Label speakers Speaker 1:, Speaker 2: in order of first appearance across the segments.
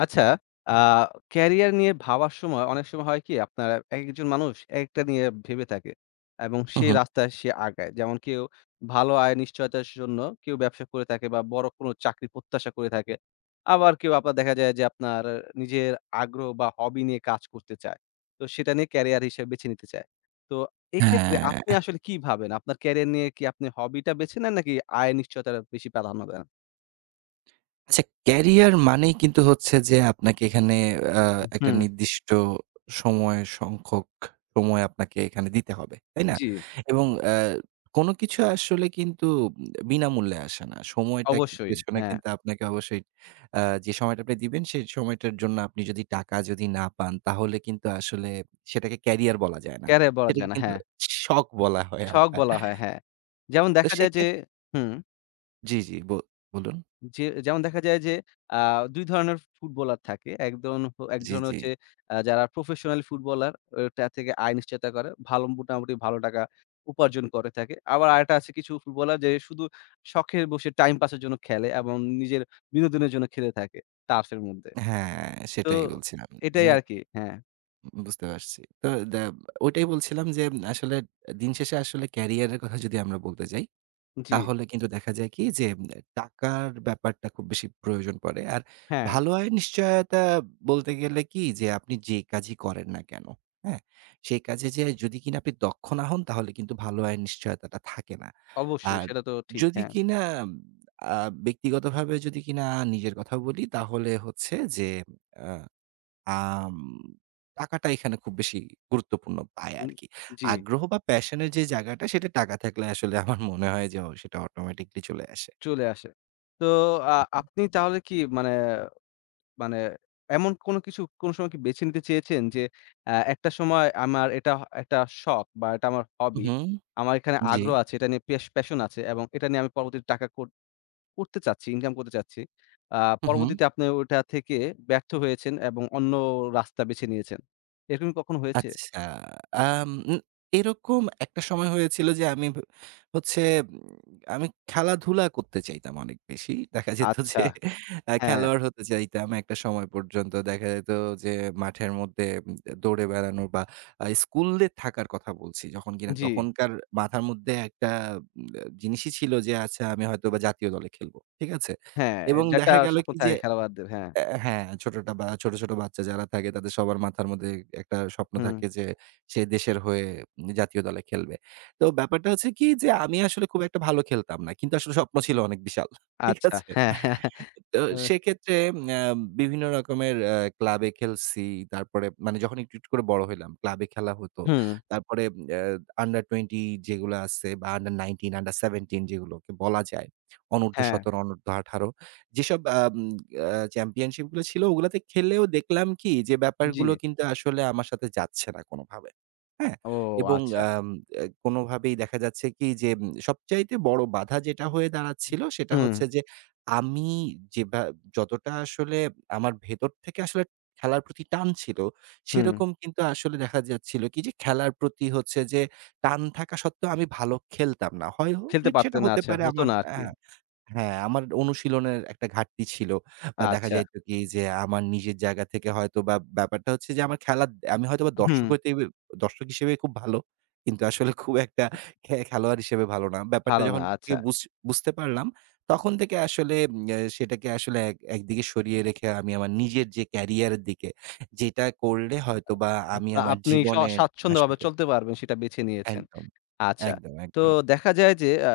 Speaker 1: আচ্ছা, আ ক্যারিয়ার নিয়ে ভাবার সময় অনেক সময় হয় কি আপনার, একেকজন মানুষ একেকটা নিয়ে ভেবে থাকে এবং
Speaker 2: হু,
Speaker 1: সেই
Speaker 2: হু।
Speaker 1: রাস্তায় সে আগায়। যেমন কেউ ভালো আয়ের নিশ্চয়তার জন্য, কেউ ব্যবসা করে থাকে বা বড় কোনো চাকরি প্রত্যাশা করে থাকে। আবার কেউ আপনার দেখা যায় যে আপনার নিজের আগ্রহ বা হবি নিয়ে কাজ করতে চায়। তো সেটা নিয়ে ক্যারিয়ার হিসেবে বেছে নিতে চায়। তো এক্ষেত্রে আপনি
Speaker 2: হ্যাঁ,
Speaker 1: আসলে কি ভাবেন? আপনার ক্যারিয়ার নিয়ে কি আপনি হবিটা বেছে নেন নাকি আয়ের নিশ্চয়তার বেশি প্রাধান্য দেন?
Speaker 2: আচ্ছা, ক্যারিয়ার মানেই কিন্তু হচ্ছে যে আপনাকে এখানে আ
Speaker 1: উ
Speaker 2: একটা
Speaker 1: হুম।
Speaker 2: নির্দিষ্ট সংখ্যক সময় আপনাকে এখানে দিতে হবে। তাই না?
Speaker 1: জি,
Speaker 2: এবং কোনো কিছু আসলে কিন্তু বিনামূল্যে আসে না। সময়টা কি
Speaker 1: অবশ্যই।
Speaker 2: পেছনে
Speaker 1: হ্যাঁ।
Speaker 2: কিন্তু আপনাকে অবশ্যই আ যে সময়টা আপনি দিবেন সেই সময়টার জন্য আপনি যদি টাকা যদি না পান তাহলে কিন্তু আসলে সেটাকে ক্যারিয়ার বলা যায় না।
Speaker 1: ক্যারিয়ার বলা
Speaker 2: সেটাকে
Speaker 1: যায় না।
Speaker 2: কিন্তু
Speaker 1: হ্যাঁ,
Speaker 2: শখ বলা হয়
Speaker 1: শখ
Speaker 2: আবার।
Speaker 1: বলা হয়, হ্যাঁ। যেমন
Speaker 2: তো
Speaker 1: দেখা যায় যে
Speaker 2: সেক্ষেত
Speaker 1: হুম,
Speaker 2: জি, জি, বলুন।
Speaker 1: যেমন দেখা যায় যে আ ২ ধরনের ফুটবলার থাকে। একজন এক
Speaker 2: জি,
Speaker 1: ধরনের
Speaker 2: জি।
Speaker 1: হচ্ছে যারা প্রফেশনাল ফুটবলার, ওটা থেকে আয় নিশ্চয়তা করে। মোটামুটি ভালো টাকা উপার্জন করে থাকে। আবার আরেকটা আছে, কিছু ফুটবলার যে শুধু শখের বসে টাইম পাসের জন্য খেলে এবং নিজের বিনোদনের জন্য খেলে থাকে টার্ফের মধ্যে।
Speaker 2: হ্যাঁ,
Speaker 1: তো
Speaker 2: সেটাই বলছিলাম যে
Speaker 1: এটাই আরকি। হ্যাঁ,
Speaker 2: বুঝতে পারছি। তো দা ওইটাই বলছিলাম যে আসলে দিন শেষে আসলে ক্যারিয়ারের কথা যদি আমরা বলতে যাই,
Speaker 1: জি,
Speaker 2: তাহলে কিন্তু দেখা যায় কি যে টাকার ব্যাপারটা খুব বেশি প্রয়োজন পড়ে। আর
Speaker 1: হ্যাঁ,
Speaker 2: ভালো আয়ের নিশ্চয়তা বলতে গেলে কি যে আপনি যে কাজই করেন না কেন, হ্যাঁ? সেই কাজে যে যদি কিনা আপনি দক্ষ না হন তাহলে কিন্তু ভালো আয়ের নিশ্চয়তাটা থাকে না।
Speaker 1: অবশ্যই
Speaker 2: আর
Speaker 1: সেটা তো ঠিক।
Speaker 2: যদি
Speaker 1: হ্যাঁ,
Speaker 2: কিনা আ ব্যক্তিগতভাবে যদি কিনা নিজের কথা বলি তাহলে হচ্ছে যে আ আম টাকাটা এখানে খুব বেশি গুরুত্বপূর্ণ পায়
Speaker 1: উম
Speaker 2: আরকি।
Speaker 1: জি।
Speaker 2: আগ্রহ বা প্যাশন এর যে জায়গাটা সেটা টাকা থাকলে আসলে আমার মনে হয় যে, ও সেটা অটোমেটিকলি চলে আসে।
Speaker 1: চলে আসে। তো আ আপনি
Speaker 2: হুম।
Speaker 1: তাহলে কি মানে এমন কোনো কিছু কোনো সময় কি বেছে নিতে চেয়েছেন যে, একটা সময় আমার এটা একটা শখ বা এটা আমার হবি।
Speaker 2: হুম,
Speaker 1: আমার এখানে
Speaker 2: জি।
Speaker 1: আগ্রহ আছে, এটা নিয়ে প্যাশন আছে এবং এটা নিয়ে আমি পরবর্তীতে টাকা করতে চাচ্ছি, ইনকাম করতে চাচ্ছি। আ
Speaker 2: হু, হু।
Speaker 1: পরবর্তীতে আপনি ওটা থেকে ব্যর্থ হয়েছেন এবং অন্য রাস্তা বেছে নিয়েছেন। এরকম কি কখনো হয়েছে?
Speaker 2: আচ্ছা, আম উম এরকম একটা সময় হয়েছিল যে আমি ভ হচ্ছে উম আমি খেলাধুলা করতে চাইতাম অনেক বেশি। দেখা যেত যে
Speaker 1: আচ্ছা, হ্যাঁ,
Speaker 2: খেলোয়াড় হতে চাইতাম একটা সময় পর্যন্ত। দেখা যেত যে মাঠের মধ্যে দৌড়ে বেড়ানো বা স্কুলে থাকার কথা বলছি যখন কিনা
Speaker 1: জি,
Speaker 2: তখনকার মাথার মধ্যে একটা উম জিনিসই ছিল যে আচ্ছা আমি হয়তোবা জাতীয় দলে খেলবো। ঠিক আছে?
Speaker 1: হ্যাঁ,
Speaker 2: এবং
Speaker 1: যেটা
Speaker 2: দেখা গেল
Speaker 1: স্বপ্ন
Speaker 2: কি যে
Speaker 1: থাকে খেলোয়াড়দের। হ্যাঁ,
Speaker 2: হ্যাঁ, ছোট, ছোট বাচ্চা যারা থাকে তাদের সবার মাথার মধ্যে একটা স্বপ্ন
Speaker 1: হুম,
Speaker 2: থাকে যে সে দেশের হয়ে জাতীয় দলে খেলবে। তো ব্যাপারটা হচ্ছে কি যে আমি আসলে খুব একটা ভালো খেলতাম না। কিন্তু আসলে স্বপ্ন ছিল অনেক বিশাল। ঠিক
Speaker 1: আচ্ছা,
Speaker 2: আছে?
Speaker 1: হ্যাঁ,
Speaker 2: তো
Speaker 1: হ্যাঁ,
Speaker 2: সেক্ষেত্রে অ্যা বিভিন্ন রকমের ক্লাবে খেলছি। তারপরে মানে যখন একটু, একটু করে বড় হইলাম ক্লাবে খেলা হতো।
Speaker 1: হুম।
Speaker 2: তারপরে অ্যা আন্ডার-20 যেগুলো আছে বা আন্ডার-19, আন্ডার-17 যেগুলোকে বলা যায়।
Speaker 1: হ্যাঁ,
Speaker 2: অনূর্ধ্ব-১৭, অনূর্ধ্ব-18 যেসব আম আ চ্যাম্পিয়নশিপ গুলো ছিল ওগুলাতে খেললেও দেখলাম কি যে
Speaker 1: জি।
Speaker 2: ব্যাপারগুলো কিন্তু আসলে আমার সাথে যাচ্ছে না কোনোভাবে। হ্যাঁ?
Speaker 1: ও
Speaker 2: এবং
Speaker 1: আচ্ছা।
Speaker 2: আম এ কোনোভাবেই দেখা যাচ্ছে কি যে সবচাইতে বড় বাধা যেটা হয়ে দাঁড়াচ্ছিল সেটা
Speaker 1: হুম,
Speaker 2: হচ্ছে যে আমি যেভা যতটা আসলে আমার ভেতর থেকে আসলে খেলার প্রতি টান ছিল,
Speaker 1: হুম।
Speaker 2: সেরকম কিন্তু আসলে দেখা যাচ্ছিল কি যে খেলার প্রতি হচ্ছে যে টান থাকা সত্ত্বেও আমি ভালো খেলতাম না। হয় হ
Speaker 1: খেলতে
Speaker 2: সেটা
Speaker 1: পারতেন না।
Speaker 2: হতে
Speaker 1: আচ্ছা,
Speaker 2: পারে
Speaker 1: হতো
Speaker 2: আমার
Speaker 1: না আরকি।
Speaker 2: হ্যাঁ, আমার অনুশীলনের একটা ঘাটতি ছিল। বা দেখা
Speaker 1: আচ্ছা।
Speaker 2: যাইত কি যে আমার নিজের জায়গা থেকে হয়তোবা ব্যাপারটা হচ্ছে যে আমার খেলা আমি হয়তোবা
Speaker 1: হুম,
Speaker 2: দর্শক হিসেবে খুব ভালো। কিন্তু আসলে খুব একটা খেলোয়াড় হিসেবে ভালো না। ব্যাপারটা
Speaker 1: ভালো না।
Speaker 2: যখন থেকে
Speaker 1: আচ্ছা।
Speaker 2: বুঝ বুঝতে পারলাম, তখন থেকে আসলে উম আ সেটাকে আসলে একদিকে সরিয়ে রেখে আমি আমার নিজের যে ক্যারিয়ারের দিকে, যেটা করলে হয়তোবা আমি আমার
Speaker 1: আপনি
Speaker 2: জীবনে
Speaker 1: স্বাচ্ছন্দ্যভাবে
Speaker 2: আসলে
Speaker 1: চলতে পারবেন সেটা বেছে নিয়েছেন।
Speaker 2: একদম,
Speaker 1: আচ্ছা। তো
Speaker 2: একদম।
Speaker 1: দেখা যায় যে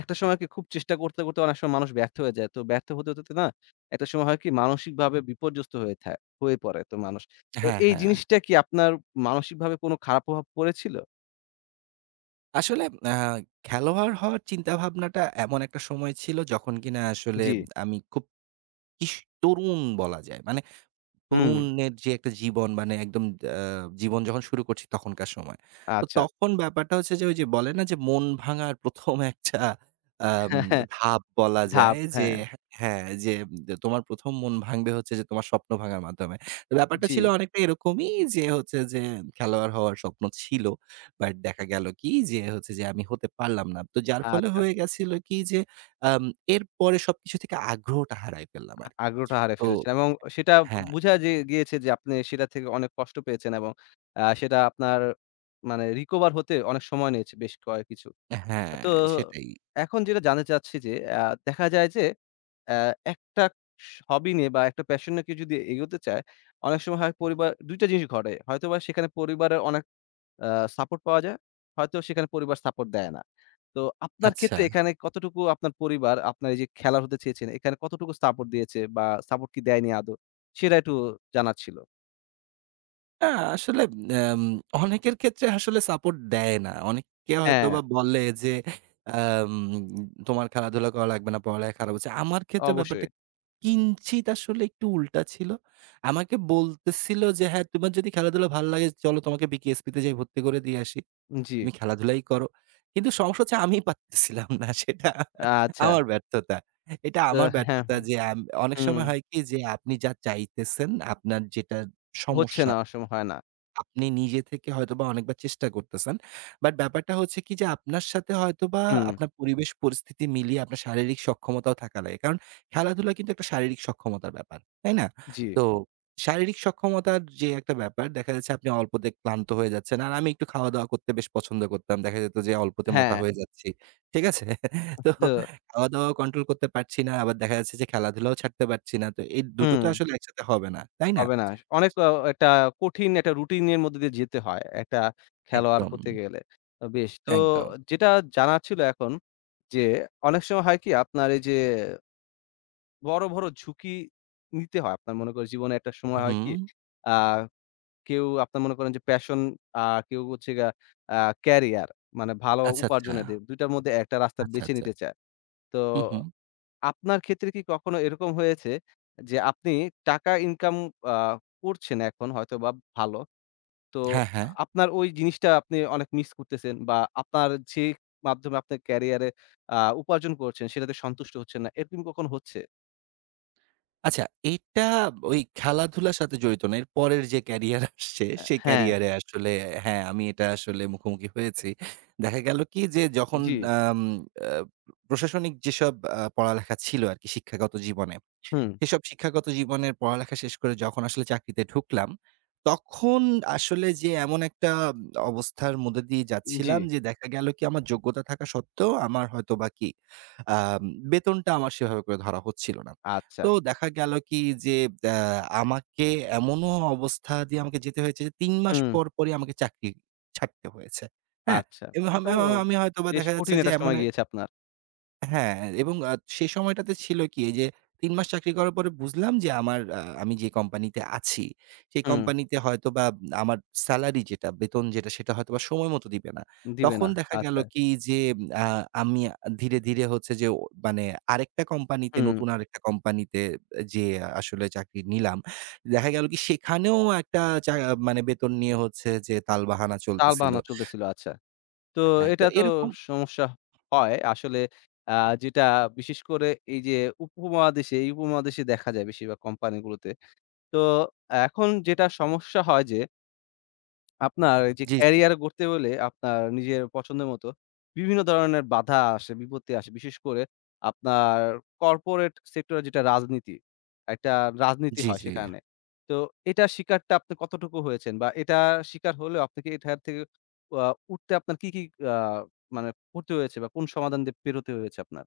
Speaker 1: একটা সময় কি খুব চেষ্টা করতে, করতে অনেক সময় মানুষ ব্যর্থ হয়ে যায়। তো ব্যর্থ হতে, হতে না একটা সময় হয় কি মানসিকভাবে বিপর্যস্ত হয়ে হয়ে পড়ে তো মানুষ। তো
Speaker 2: হ্যাঁ,
Speaker 1: এই
Speaker 2: হ্যাঁ।
Speaker 1: জিনিসটা কি আপনার মানসিকভাবে কোনো খারাপ প্রভাব পড়েছিল?
Speaker 2: আসলে আ খেলোয়াড় হওয়ার চিন্তাভাবনাটা এমন একটা সময় ছিল যখন কিনা আসলে
Speaker 1: জি।
Speaker 2: আমি খুব কিস তরুণ বলা যায়। মানে
Speaker 1: হুম,
Speaker 2: তরুণের যে একটা জীবন মানে একদম আ জীবন যখন শুরু করছি তখনকার সময়। তো
Speaker 1: আচ্ছা।
Speaker 2: তখন ব্যাপারটা হচ্ছে যে ওই যে বলে না যে মন ভাঙার ১ম একটা আম ধাপ বলা যায়
Speaker 1: ধাপ,
Speaker 2: যে
Speaker 1: হ্যাঁ।
Speaker 2: হ্যাঁ, যে তোমার ১ম মন ভাঙবে হচ্ছে যে তোমার স্বপ্ন ভাঙার মাধ্যমে। তো ব্যাপারটা
Speaker 1: জি,
Speaker 2: ছিল অনেকটা এরকমই যে হচ্ছে যে খেলোয়াড় হওয়ার স্বপ্ন ছিল। বাট দেখা গেল কি যে হচ্ছে যে আমি হতে পারলাম না। তো যার ফলে
Speaker 1: আচ্ছা।
Speaker 2: হয়ে গেছিল কি যে আম এরপরে সবকিছু থেকে আগ্রহটা হারায় ফেললাম আরকি।
Speaker 1: আগ্রহটা হারিয়ে
Speaker 2: তো
Speaker 1: ফেলেছেন এবং সেটা
Speaker 2: হ্যাঁ।
Speaker 1: বুঝা যে গিয়েছে যে আপনি সেটা থেকে অনেক কষ্ট পেয়েছেন এবং সেটা আপনার মানে রিকভার হতে অনেক সময় নিয়েছে, বেশ কিছু।
Speaker 2: হ্যাঁ,
Speaker 1: তো
Speaker 2: সেটাই।
Speaker 1: এখন যেটা জানতে চাচ্ছি যে, দেখা যায় যে আ একটা হবি নিয়ে বা একটা প্যাশন নিয়ে কেউ যদি এগোতে চায়, অনেক সময় হয় পরিবার, ২ টা জিনিস ঘটে। হয়তোবা সেখানে পরিবারের অনেক আ সাপোর্ট পাওয়া যায়। হয়তো সেখানে পরিবার সাপোর্ট দেয় না। তো আপনার
Speaker 2: আচ্ছা।
Speaker 1: ক্ষেত্রে এখানে কতটুকু আপনার পরিবার আপনার এই যে খেলার হতে চেয়েছেন, এখানে কতটুকু সাপোর্ট দিয়েছে বা সাপোর্ট কি দেয়নি আদৌ? সেটা একটু জানার ছিল।
Speaker 2: আ আসলে আম অনেকের ক্ষেত্রে আসলে সাপোর্ট দেয় না। অনেকে
Speaker 1: হ্যাঁ,
Speaker 2: হয়তোবা বলে যে, আম "তোমার খেলাধুলা করা লাগবে না, পড়ালেখা খারাপ হচ্ছে।" আমার ক্ষেত্রে ব্যাপারটা
Speaker 1: অবশ্যই।
Speaker 2: কিঞ্চিত আসলে একটু উল্টা ছিল। আমাকে বলতেছিল যে, "হ্যাঁ, তোমার যদি খেলাধুলা ভাল লাগে, চলো তোমাকে বিকেএসপিতে যাই ভর্তি করে দিয়ে আসি।"
Speaker 1: জি,
Speaker 2: তুমি খেলাধুলাই করো। কিন্তু সমস্যা হচ্ছে আমি পারতেছিলাম না সেটা
Speaker 1: আচ্ছা।
Speaker 2: আমার ব্যর্থতা। এটা
Speaker 1: তো
Speaker 2: আমার
Speaker 1: হ্যাঁ,
Speaker 2: ব্যর্থতা যে অনেক
Speaker 1: হুম,
Speaker 2: সময় হয় কি যে আপনি যা চাইতেছেন, আপনার যেটা
Speaker 1: হচ্ছে
Speaker 2: সমস্যা
Speaker 1: না অসময় হয় না।
Speaker 2: আপনি নিজে থেকে হয়তোবা অনেকবার চেষ্টা করতেছেন। বাট ব্যাপারটা হচ্ছে কি যে আপনার সাথে হয়তোবা
Speaker 1: হুম,
Speaker 2: আপনার পরিবেশ পরিস্থিতি মিলিয়ে আপনার শারীরিক সক্ষমতাও থাকা লাগে। কারণ খেলাধুলা কিন্তু একটা শারীরিক সক্ষমতার ব্যাপার। তাই না?
Speaker 1: জি,
Speaker 2: তো শারীরিক সক্ষমতার যে একটা ব্যাপার দেখা যাচ্ছে আপনি অল্পতে ক্লান্ত হয়ে যাচ্ছেন। আর আমি একটু খাওয়া-দাওয়া করতে বেশ পছন্দ করতাম। দেখা যেত যে অল্পতে মোটা
Speaker 1: হ্যাঁ,
Speaker 2: হয়ে যাচ্ছি। ঠিক আছে? তো
Speaker 1: তো
Speaker 2: খাওয়া-দাওয়া কন্ট্রোল করতে পারছি না। আবার দেখা যাচ্ছে যে খেলাধুলাও ছাড়তে পারছি না। তো এই দুটো তো
Speaker 1: হুম।
Speaker 2: আসলে একসাথে হবে না। তাই না?
Speaker 1: হবে না। অনেক একটা কঠিন একটা রুটিন এর মধ্যে দিয়ে যেতে হয়, একটা খেলোয়াড়
Speaker 2: একদম,
Speaker 1: হতে গেলে। বেশ, তো
Speaker 2: একদম।
Speaker 1: যেটা জানার ছিল এখন যে, অনেক সময় হয় কি আপনার এই যে বড়, বড় ঝুঁকি নিতে হয়। আপনার মনে করেন জীবনে একটা সময় হয়
Speaker 2: হুম।
Speaker 1: কি, আ কেউ আপনার মনে করেন যে প্যাশন, আ কেউ হচ্ছে গিয়া আ ক্যারিয়ার মানে ভালো
Speaker 2: আচ্ছা, আচ্ছা।
Speaker 1: উপার্জনের দিক, ২ টার মধ্যে একটা রাস্তা
Speaker 2: আচ্ছা,
Speaker 1: বেছে
Speaker 2: আচ্ছা।
Speaker 1: নিতে চায়। তো
Speaker 2: হুম, হুম।
Speaker 1: আপনার ক্ষেত্রে কি কখনো এরকম হয়েছে যে আপনি টাকা ইনকাম আ করছেন এখন হয়তোবা ভালো। তো
Speaker 2: হ্যাঁ, হ্যাঁ।
Speaker 1: আপনার ওই জিনিসটা আপনি অনেক মিস করতেছেন, বা আপনার যে মাধ্যমে আপনার ক্যারিয়ারে আ উপার্জন করছেন সেটাতে সন্তুষ্ট হচ্ছেন না। এরকম কখনো হচ্ছে?
Speaker 2: আচ্ছা, এটা ওই খেলাধুলার সাথে জড়িত না। এর পরের যে ক্যারিয়ার আসছে সেই
Speaker 1: হ্যাঁ।
Speaker 2: ক্যারিয়ারে আসলে হ্যাঁ, আমি এটা আসলে মুখোমুখি হয়েছি। দেখা গেল কি যে যখন
Speaker 1: জি,
Speaker 2: আম আ প্রশাসনিক যেসব পড়ালেখা ছিল আরকি শিক্ষাগত জীবনে
Speaker 1: হুম,
Speaker 2: সেসব শিক্ষাগত জীবনের পড়ালেখা শেষ করে যখন আসলে চাকরিতে ঢুকলাম, তখন আসলে যে এমন একটা অবস্থার মধ্যে দিয়ে
Speaker 1: জি,
Speaker 2: যাচ্ছিলাম যে দেখা গেল কি আমার যোগ্যতা থাকা সত্ত্বেও আমার হয়তোবা কি আম বেতনটা আমার সেভাবে করে ধরা হচ্ছিল না।
Speaker 1: আচ্ছা,
Speaker 2: তো দেখা গেল কি যে আ আমাকে এমনও অবস্থা দিয়ে আমাকে যেতে হয়েছে যে ৩ মাস
Speaker 1: হুম,
Speaker 2: পরই আমাকে চাকরি ছাড়তে হয়েছে। হ্যাঁ?
Speaker 1: আচ্ছা।
Speaker 2: এবং
Speaker 1: এটা তো
Speaker 2: আমি হয়তোবা
Speaker 1: বেশ
Speaker 2: দেখা যাচ্ছে
Speaker 1: কঠিন
Speaker 2: যে
Speaker 1: একটা
Speaker 2: এমন
Speaker 1: সময় গিয়েছে আপনার।
Speaker 2: হ্যাঁ, এবং সেই সময়টাতে ছিল কি এই যে ৩ মাস চাকরি করার পরে বুঝলাম যে আমার আ আমি যে কোম্পানিতে আছি, সেই
Speaker 1: হুম,
Speaker 2: কোম্পানিতে হয়তোবা আমার সেলারি যেটা, বেতন যেটা সেটা হয়তোবা সময় মতো দিবে না।
Speaker 1: দিবে
Speaker 2: তখন
Speaker 1: না।
Speaker 2: দেখা গেল
Speaker 1: আচ্ছা,
Speaker 2: কি যে আ আমি ধীরে, ধীরে হচ্ছে যে ও মানে আরেকটা কোম্পানিতে
Speaker 1: হুম,
Speaker 2: নতুন আরেকটা কোম্পানিতে যেয়ে আসলে চাকরি নিলাম। দেখা গেল কি সেখানেও একটা চা মানে বেতন নিয়ে হচ্ছে যে টালবাহানা চলতেছিল।
Speaker 1: টালবাহানা চলতেছিল। আচ্ছা। তো
Speaker 2: হ্যাঁ, তো
Speaker 1: এটা তো
Speaker 2: এরকম
Speaker 1: সমস্যা হয়। আসলে আ যেটা বিশেষ করে এই যে উপমহাদেশে, এই উপমহাদেশে দেখা যায় বেশিরভাগ কোম্পানিগুলোতে। তো এখন যেটা সমস্যা হয় যে আপনার এই যে
Speaker 2: জি, জি।
Speaker 1: ক্যারিয়ার গড়তে হলে আপনার নিজের পছন্দের মতো বিভিন্ন ধরনের বাধা আসে, বিপত্তি আসে। বিশেষ করে আপনার কর্পোরেট সেক্টরে যেটা রাজনীতি, একটা রাজনীতি
Speaker 2: জি,
Speaker 1: হয়
Speaker 2: জি।
Speaker 1: সেখানে। তো এটার শিকারটা আপনি কতটুকু হয়েছেন? বা এটা শিকার হলেও আপনাকে এটার থেকে আ উঠতে আপনার কি, কি আ মানে করতে হয়েছে বা কোন সমাধান দিয়ে পেরোতে হয়েছে আপনার?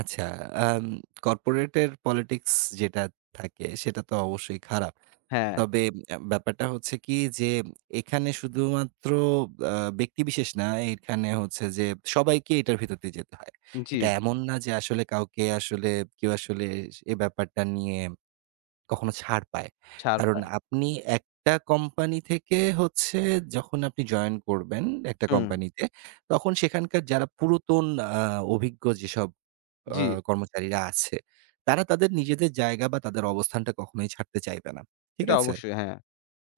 Speaker 2: আচ্ছা, আম কর্পোরেটের পলিটিক্স যেটা থাকে সেটা তো অবশ্যই খারাপ।
Speaker 1: হ্যাঁ,
Speaker 2: তবে ব্যাপারটা হচ্ছে কি যে এখানে শুধুমাত্র আ ব্যক্তিবিশেষ না, এখানে হচ্ছে যে সবাইকে এটার ভিতর দিয়ে যেতে হয়।
Speaker 1: জি,
Speaker 2: এটা এমন না যে আসলে কাউকে আসলে কেউ আসলে এ ব্যাপারটা নিয়ে কখনো ছাড় পায়।
Speaker 1: ছাড়
Speaker 2: কারণ
Speaker 1: পায়।
Speaker 2: আপনি একটা কোম্পানি থেকে হচ্ছে যখন আপনি জয়েন করবেন একটা
Speaker 1: হুম,
Speaker 2: কোম্পানিতে, তখন সেখানকার যারা পুরাতন আ অভিজ্ঞ যেসব আ
Speaker 1: জি,
Speaker 2: কর্মচারীরা আছে, তারা তাদের নিজেদের জায়গা বা তাদের অবস্থানটা কখনোই ছাড়তে চাইবে না। ঠিক
Speaker 1: এটা
Speaker 2: আছে?
Speaker 1: অবশ্যই হ্যাঁ।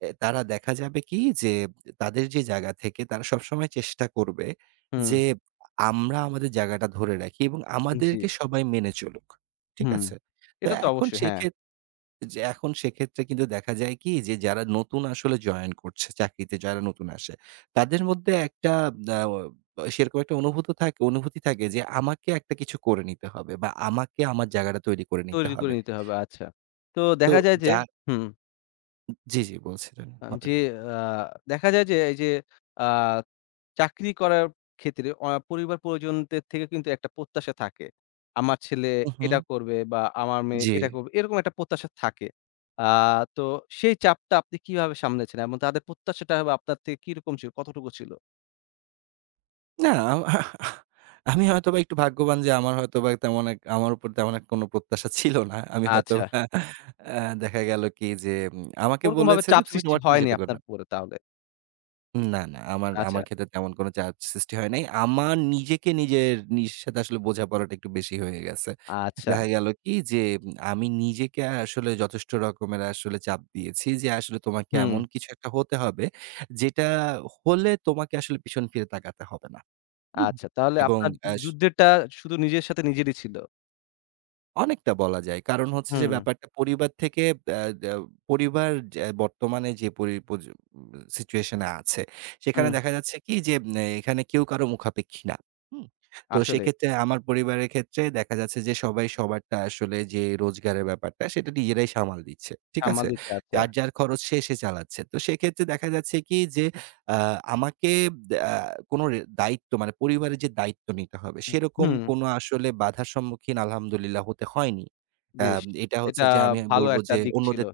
Speaker 2: তারা দেখা যাবে কি যে তাদের যে জায়গা থেকে তারা সবসময় চেষ্টা করবে
Speaker 1: হুম,
Speaker 2: যে আমরা আমাদের জায়গাটা ধরে রাখি এবং
Speaker 1: জি,
Speaker 2: আমাদেরকে সবাই মেনে চলুক। ঠিক
Speaker 1: হুম।
Speaker 2: আছে? তো
Speaker 1: এটা তো
Speaker 2: এখন
Speaker 1: অবশ্যই, হ্যাঁ।
Speaker 2: সেক্ষে যে এখন সেক্ষেত্রে কিন্তু দেখা যায় কি যে যারা নতুন আসলে জয়েন করছে চাকরিতে যারা নতুন আসে, তাদের মধ্যে একটা আ অ সেরকম একটা অনুভূতি থাকে যে আমাকে একটা কিছু করে নিতে হবে বা আমাকে আমার জায়গাটা তৈরি করে নিতে
Speaker 1: তৈরি করে
Speaker 2: হবে।
Speaker 1: নিতে হবে। আচ্ছা। তো
Speaker 2: তো
Speaker 1: দেখা যায় যে
Speaker 2: যা
Speaker 1: হুম,
Speaker 2: জি, জি, বলছিলেন,
Speaker 1: আ
Speaker 2: বলেন।
Speaker 1: যে আ দেখা যায় যে এই যে আ চাকরি করার ক্ষেত্রে পরিবার-পরিজনদের থেকে কিন্তু একটা প্রত্যাশা থাকে। আমার ছেলে
Speaker 2: হু, হু।
Speaker 1: এটা করবে বা আমার মেয়ে
Speaker 2: জি।
Speaker 1: এটা করবে। এরকম একটা প্রত্যাশা থাকে। আ তো সেই চাপটা আপনি কিভাবে সামলেছেন? এবং তাদের প্রত্যাশাটা বা আপনার থেকে কিরকম ছিল? কতটুকু ছিল?
Speaker 2: না, আমি হয়তোবা একটু ভাগ্যবান যে আমার হয়তোবা তেমন এক আমার উপর তেমন এক কোনো প্রত্যাশা ছিল না। আমি
Speaker 1: আচ্ছা।
Speaker 2: হয়তোবা দেখা গেল কি যে আমাকে
Speaker 1: ওরকমভাবে
Speaker 2: বলেছে যে,
Speaker 1: চাপ
Speaker 2: "তুমি
Speaker 1: সৃষ্টি
Speaker 2: তোমারটা নিজে
Speaker 1: হয়নি
Speaker 2: থেকে করে
Speaker 1: আপনার
Speaker 2: নাও।"
Speaker 1: উপরে তাহলে।
Speaker 2: না, না। আমার
Speaker 1: আচ্ছা,
Speaker 2: আমার ক্ষেত্রে তেমন কোনো চাপ সৃষ্টি হয় নাই। আমার নিজেকে নিজের নিজের সাথে আসলে বোঝাপড়াটা একটু বেশি হয়ে গেছে।
Speaker 1: আচ্ছা।
Speaker 2: দেখা গেল কি যে উম, আমি নিজেকে আসলে যথেষ্ট রকমের আসলে চাপ দিয়েছি যে আসলে তোমাকে
Speaker 1: হুম,
Speaker 2: এমন কিছু একটা হতে হবে যেটা হলে তোমাকে আসলে পিছন ফিরে তাকাতে হবে না। হুম?
Speaker 1: আচ্ছা। তাহলে
Speaker 2: এবং
Speaker 1: আপনার
Speaker 2: আস
Speaker 1: যুদ্ধেরটা শুধু নিজের সাথে নিজেরই ছিল।
Speaker 2: অনেকটা বলা যায়। কারণ হচ্ছে যে
Speaker 1: হুম,
Speaker 2: ব্যাপারটা পরিবার থেকে আ আ পরিবার যা বর্তমানে যে পরি পজি সিচুয়েশন এ আছে, সেখানে
Speaker 1: হুম,
Speaker 2: দেখা যাচ্ছে কি যে এখানে কেউ কারো মুখাপেক্ষী না। হুম? তো
Speaker 1: আসলে
Speaker 2: সেক্ষেত্রে আমার পরিবারের ক্ষেত্রে দেখা যাচ্ছে যে সবাই সবারটা আসলে যে রোজগারের ব্যাপারটা সেটা নিজেরাই সামাল দিচ্ছে। ঠিক
Speaker 1: সামাল
Speaker 2: আছে?
Speaker 1: দিচ্ছে, আচ্ছা।
Speaker 2: যার, যার খরচ সে, সে চালাচ্ছে। তো সেক্ষেত্রে দেখা যাচ্ছে কি যে আ আমাকে দে আ কোনো দায়িত্ব মানে পরিবারের যে দায়িত্ব নিতে হবে সেরকম
Speaker 1: হুম,
Speaker 2: কোনো আসলে বাধার সম্মুখীন আলহামদুলিল্লাহ হতে হয়নি। আ
Speaker 1: বেশ।
Speaker 2: এটা হচ্ছে
Speaker 1: এটা
Speaker 2: যে আমি
Speaker 1: ভালো
Speaker 2: বলব
Speaker 1: একটা
Speaker 2: যে
Speaker 1: দিক ছিল।
Speaker 2: অন্যদের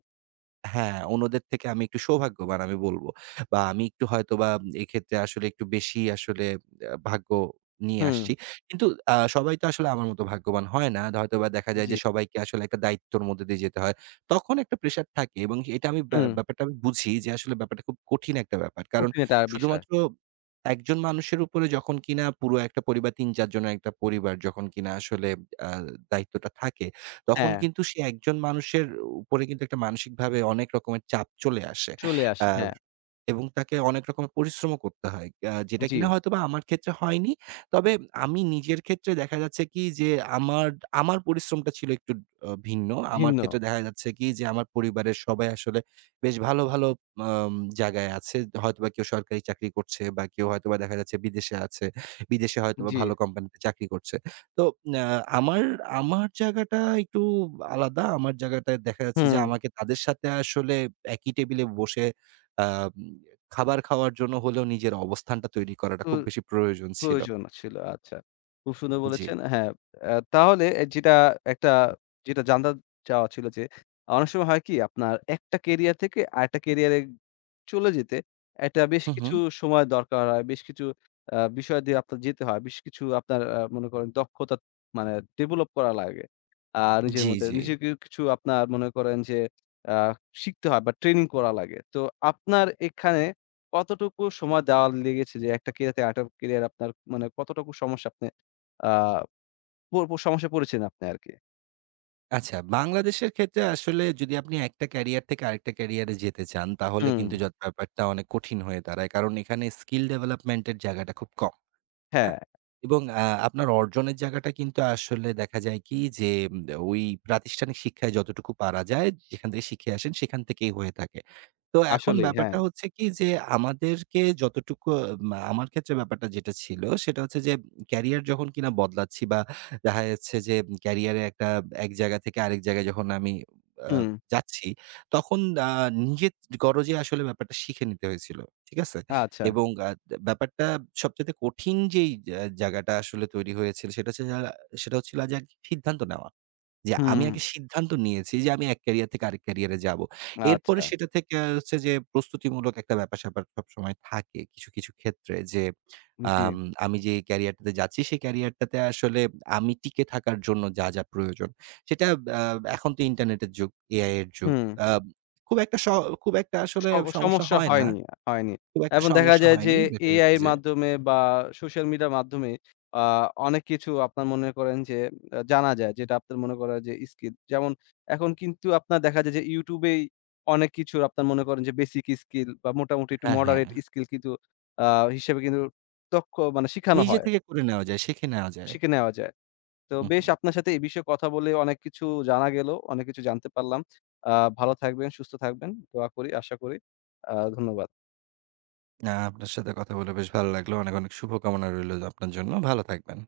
Speaker 2: হ্যাঁ, অন্যদের থেকে আমি একটু সৌভাগ্যবান আমি বলব। বা আমি একটু হয়তোবা এক্ষেত্রে আসলে একটু বেশি আসলে ভাগ্য নিয়ে
Speaker 1: হুম,
Speaker 2: আসছি। কিন্তু সবাই তো আসলে আমার মতো ভাগ্যবান হয় না। হয়তোবা দেখা যায়
Speaker 1: জি,
Speaker 2: যে সবাইকে আসলে একটা দায়িত্বর মধ্যে দিয়ে যেতে হয়। তখন একটা প্রেশার থাকে এবং এটা আমি
Speaker 1: হুম,
Speaker 2: ব্যাপারটা আমি বুঝি যে আসলে ব্যাপারটা খুব কঠিন একটা ব্যাপার। কারণ
Speaker 1: কঠিন একটা বিষয়।
Speaker 2: শুধুমাত্র একজন মানুষের উপরে যখন কিনা পুরো একটা পরিবার ৩-৪ জনের একটা পরিবার যখন কিনা আসলে আ দায়িত্বটা থাকে তখন
Speaker 1: হ্যাঁ,
Speaker 2: কিন্তু সে একজন মানুষের উপরে কিন্তু একটা মানসিকভাবে অনেক রকমের চাপ চলে আসে।
Speaker 1: চলে
Speaker 2: আ
Speaker 1: আসে। হ্যাঁ,
Speaker 2: এবং তাকে অনেক রকমের পরিশ্রমও করতে হয়। যেটা
Speaker 1: জি,
Speaker 2: কিনা হয়তোবা আমার ক্ষেত্রে হয়নি। তবে আমি নিজের ক্ষেত্রে দেখা যাচ্ছে কি যে আমার আমার পরিশ্রমটা ছিল একটু ভিন্ন। আমার
Speaker 1: ভিন্ন।
Speaker 2: ক্ষেত্রে দেখা যাচ্ছে কি যে আমার পরিবারের সবাই আসলে বেশ ভালো, ভালো আম জায়গায় আছে। হয়তোবা কেউ সরকারি চাকরি করছে বা কেউ হয়তোবা দেখা যাচ্ছে বিদেশে আছে। বিদেশে হয়তোবা
Speaker 1: জি,
Speaker 2: ভালো কোম্পানিতে চাকরি করছে। তো আ আমার আমার জায়গাটা একটু আলাদা। আমার জায়গাটায় দেখা যাচ্ছে যে
Speaker 1: হুম,
Speaker 2: আমাকে তাদের সাথে আসলে একই টেবিলে বসে আম খাবার খাওয়ার জন্য হলেও নিজের অবস্থানটা তৈরি করাটা
Speaker 1: তো
Speaker 2: খুব বেশি প্রয়োজন ছিল।
Speaker 1: প্রয়োজন ছিল। আচ্ছা। খুব সুন্দর
Speaker 2: জি।
Speaker 1: বলেছেন। হ্যাঁ, তাহলে একটা যেটা জানতে চাওয়া ছিল যে, অনেক সময় হয় কি আপনার একটা কেরিয়ার থেকে আরেকটা কেরিয়ারে চলে যেতে একটা বেশ
Speaker 2: হু, হু।
Speaker 1: কিছু সময় দরকার হয়। বেশ কিছু বিষয় দিয়ে আপনার যেতে হয়। বেশ কিছু আপনার মনে করেন দক্ষতা মানে ডেভেলপ করা লাগে। নিজের
Speaker 2: জি,
Speaker 1: মধ্যে
Speaker 2: জি।
Speaker 1: নিজেকে কিছু আপনার মনে করেন যে আ শিখতে হয় বা ট্রেনিং করা লাগে। তো আপনার এখানে কতটুকু সময় দেওয়া লেগেছে যে একটা ক্যারিয়ার থেকে আরেকটা ক্যারিয়ার আপনার মানে কতটুকু সমস্যা আপনি আ প প সমস্যায় পড়েছেন আপনি আরকি?
Speaker 2: আচ্ছা, বাংলাদেশের ক্ষেত্রে আসলে যদি আপনি একটা ক্যারিয়ার থেকে আরেকটা ক্যারিয়ারে যেতে চান তাহলে
Speaker 1: হুম,
Speaker 2: কিন্তু ব্যাপারটা অনেক কঠিন হয়ে দাঁড়ায়। কারণ এখানে স্কিল ডেভেলপমেন্ট এর জায়গাটা খুব কম। হ্যাঁ,
Speaker 1: হ্যাঁ,
Speaker 2: এবং আপনার অর্জনের জায়গাটা কিন্তু আসলে দেখা যায় কি যে ওই প্রাতিষ্ঠানিক শিক্ষায় যতটুকু পারা যায়, যেখান থেকে শিখে আসেন সেখান থেকেই হয়ে থাকে। তো এখন
Speaker 1: আসলেই হ্যাঁ।
Speaker 2: ব্যাপারটা হচ্ছে কি যে আমাদেরকে যতটুকু মা আমার ক্ষেত্রে ব্যাপারটা যেটা ছিল সেটা হচ্ছে যে ক্যারিয়ার যখন কিনা বদলাচ্ছি বা দেখা যাচ্ছে যে ক্যারিয়ারে একটা এক জায়গা থেকে আরেক জায়গায় যখন আমি আ
Speaker 1: হুম,
Speaker 2: যাচ্ছি তখন আ নিজের গরজে আসলে ব্যাপারটা শিখে নিতে হয়েছিল। ঠিক আছে?
Speaker 1: আচ্ছা।
Speaker 2: এবং ব্যাপারটা সবচাইতে কঠিন যেই জায়গাটা আসলে তৈরি হয়েছিল সেটা হচ্ছে যা সেটা হচ্ছিল যে আগে সিদ্ধান্ত নেওয়া। যে আমি
Speaker 1: হুম,
Speaker 2: আগে সিদ্ধান্ত নিয়েছি যে আমি এক ক্যারিয়ার থেকে আরেক ক্যারিয়ারে যাবো। এরপরে
Speaker 1: আচ্ছা।
Speaker 2: সেটা থেকে হচ্ছে যে প্রস্তুতিমূলক একটা ব্যাপার-স্যাপার সবসময় থাকে কিছু, কিছু ক্ষেত্রে যে
Speaker 1: জি,
Speaker 2: আম আমি যে ক্যারিয়ারটাতে যাচ্ছি সেই ক্যারিয়ারটাতে আসলে আমি টিকে থাকার জন্য যা, যা প্রয়োজন সেটা আ এখন তো ইন্টারনেটের যুগ, এআই এর যুগ।
Speaker 1: হুম।
Speaker 2: আ খুব একটা স খুব একটা
Speaker 1: স
Speaker 2: আসলে সমস্যা
Speaker 1: সমস্যা
Speaker 2: হয় না।
Speaker 1: হয়নি, হয়নি।
Speaker 2: খুব একটা
Speaker 1: এবং দেখা
Speaker 2: সমস্যা
Speaker 1: যায় যে
Speaker 2: হয়নি। দেখা
Speaker 1: AI
Speaker 2: যাচ্ছে
Speaker 1: এর
Speaker 2: যে
Speaker 1: মাধ্যমে বা সোশ্যাল মিডিয়ার মাধ্যমে আ অনেক কিছু আপনার মনে করেন যে জানা যায় যেটা আপনার মনে করেন যে স্কিল। যেমন এখন কিন্তু আপনার দেখা যায় যে YouTube এই অনেক কিছুর আপনার মনে করেন যে বেসিক স্কিল বা মোটামুটি একটু
Speaker 2: হ্যাঁ, হ্যাঁ,
Speaker 1: মডারেট স্কিল কিন্তু আ হিসেবে কিন্তু দক্ষ মানে শিখানো
Speaker 2: নিজে
Speaker 1: হয়,
Speaker 2: থেকে করে নেওয়া যায়, শিখে নেওয়া যায়।
Speaker 1: শিখে নেওয়া যায়। তো
Speaker 2: হুম,
Speaker 1: বেশ,
Speaker 2: হুম।
Speaker 1: আপনার সাথে এই বিষয়ে কথা বলে অনেক কিছু জানা গেল, অনেক কিছু জানতে পারলাম। আ ভালো থাকবেন, সুস্থ থাকবেন। দোয়া করি, আশা করি। ধন্যবাদ।
Speaker 2: না, আপনার সাথে কথা বলে বেশ ভালো লাগলো। অনেক, অনেক শুভকামনা রইলো আপনার জন্য। ভালো থাকবেন।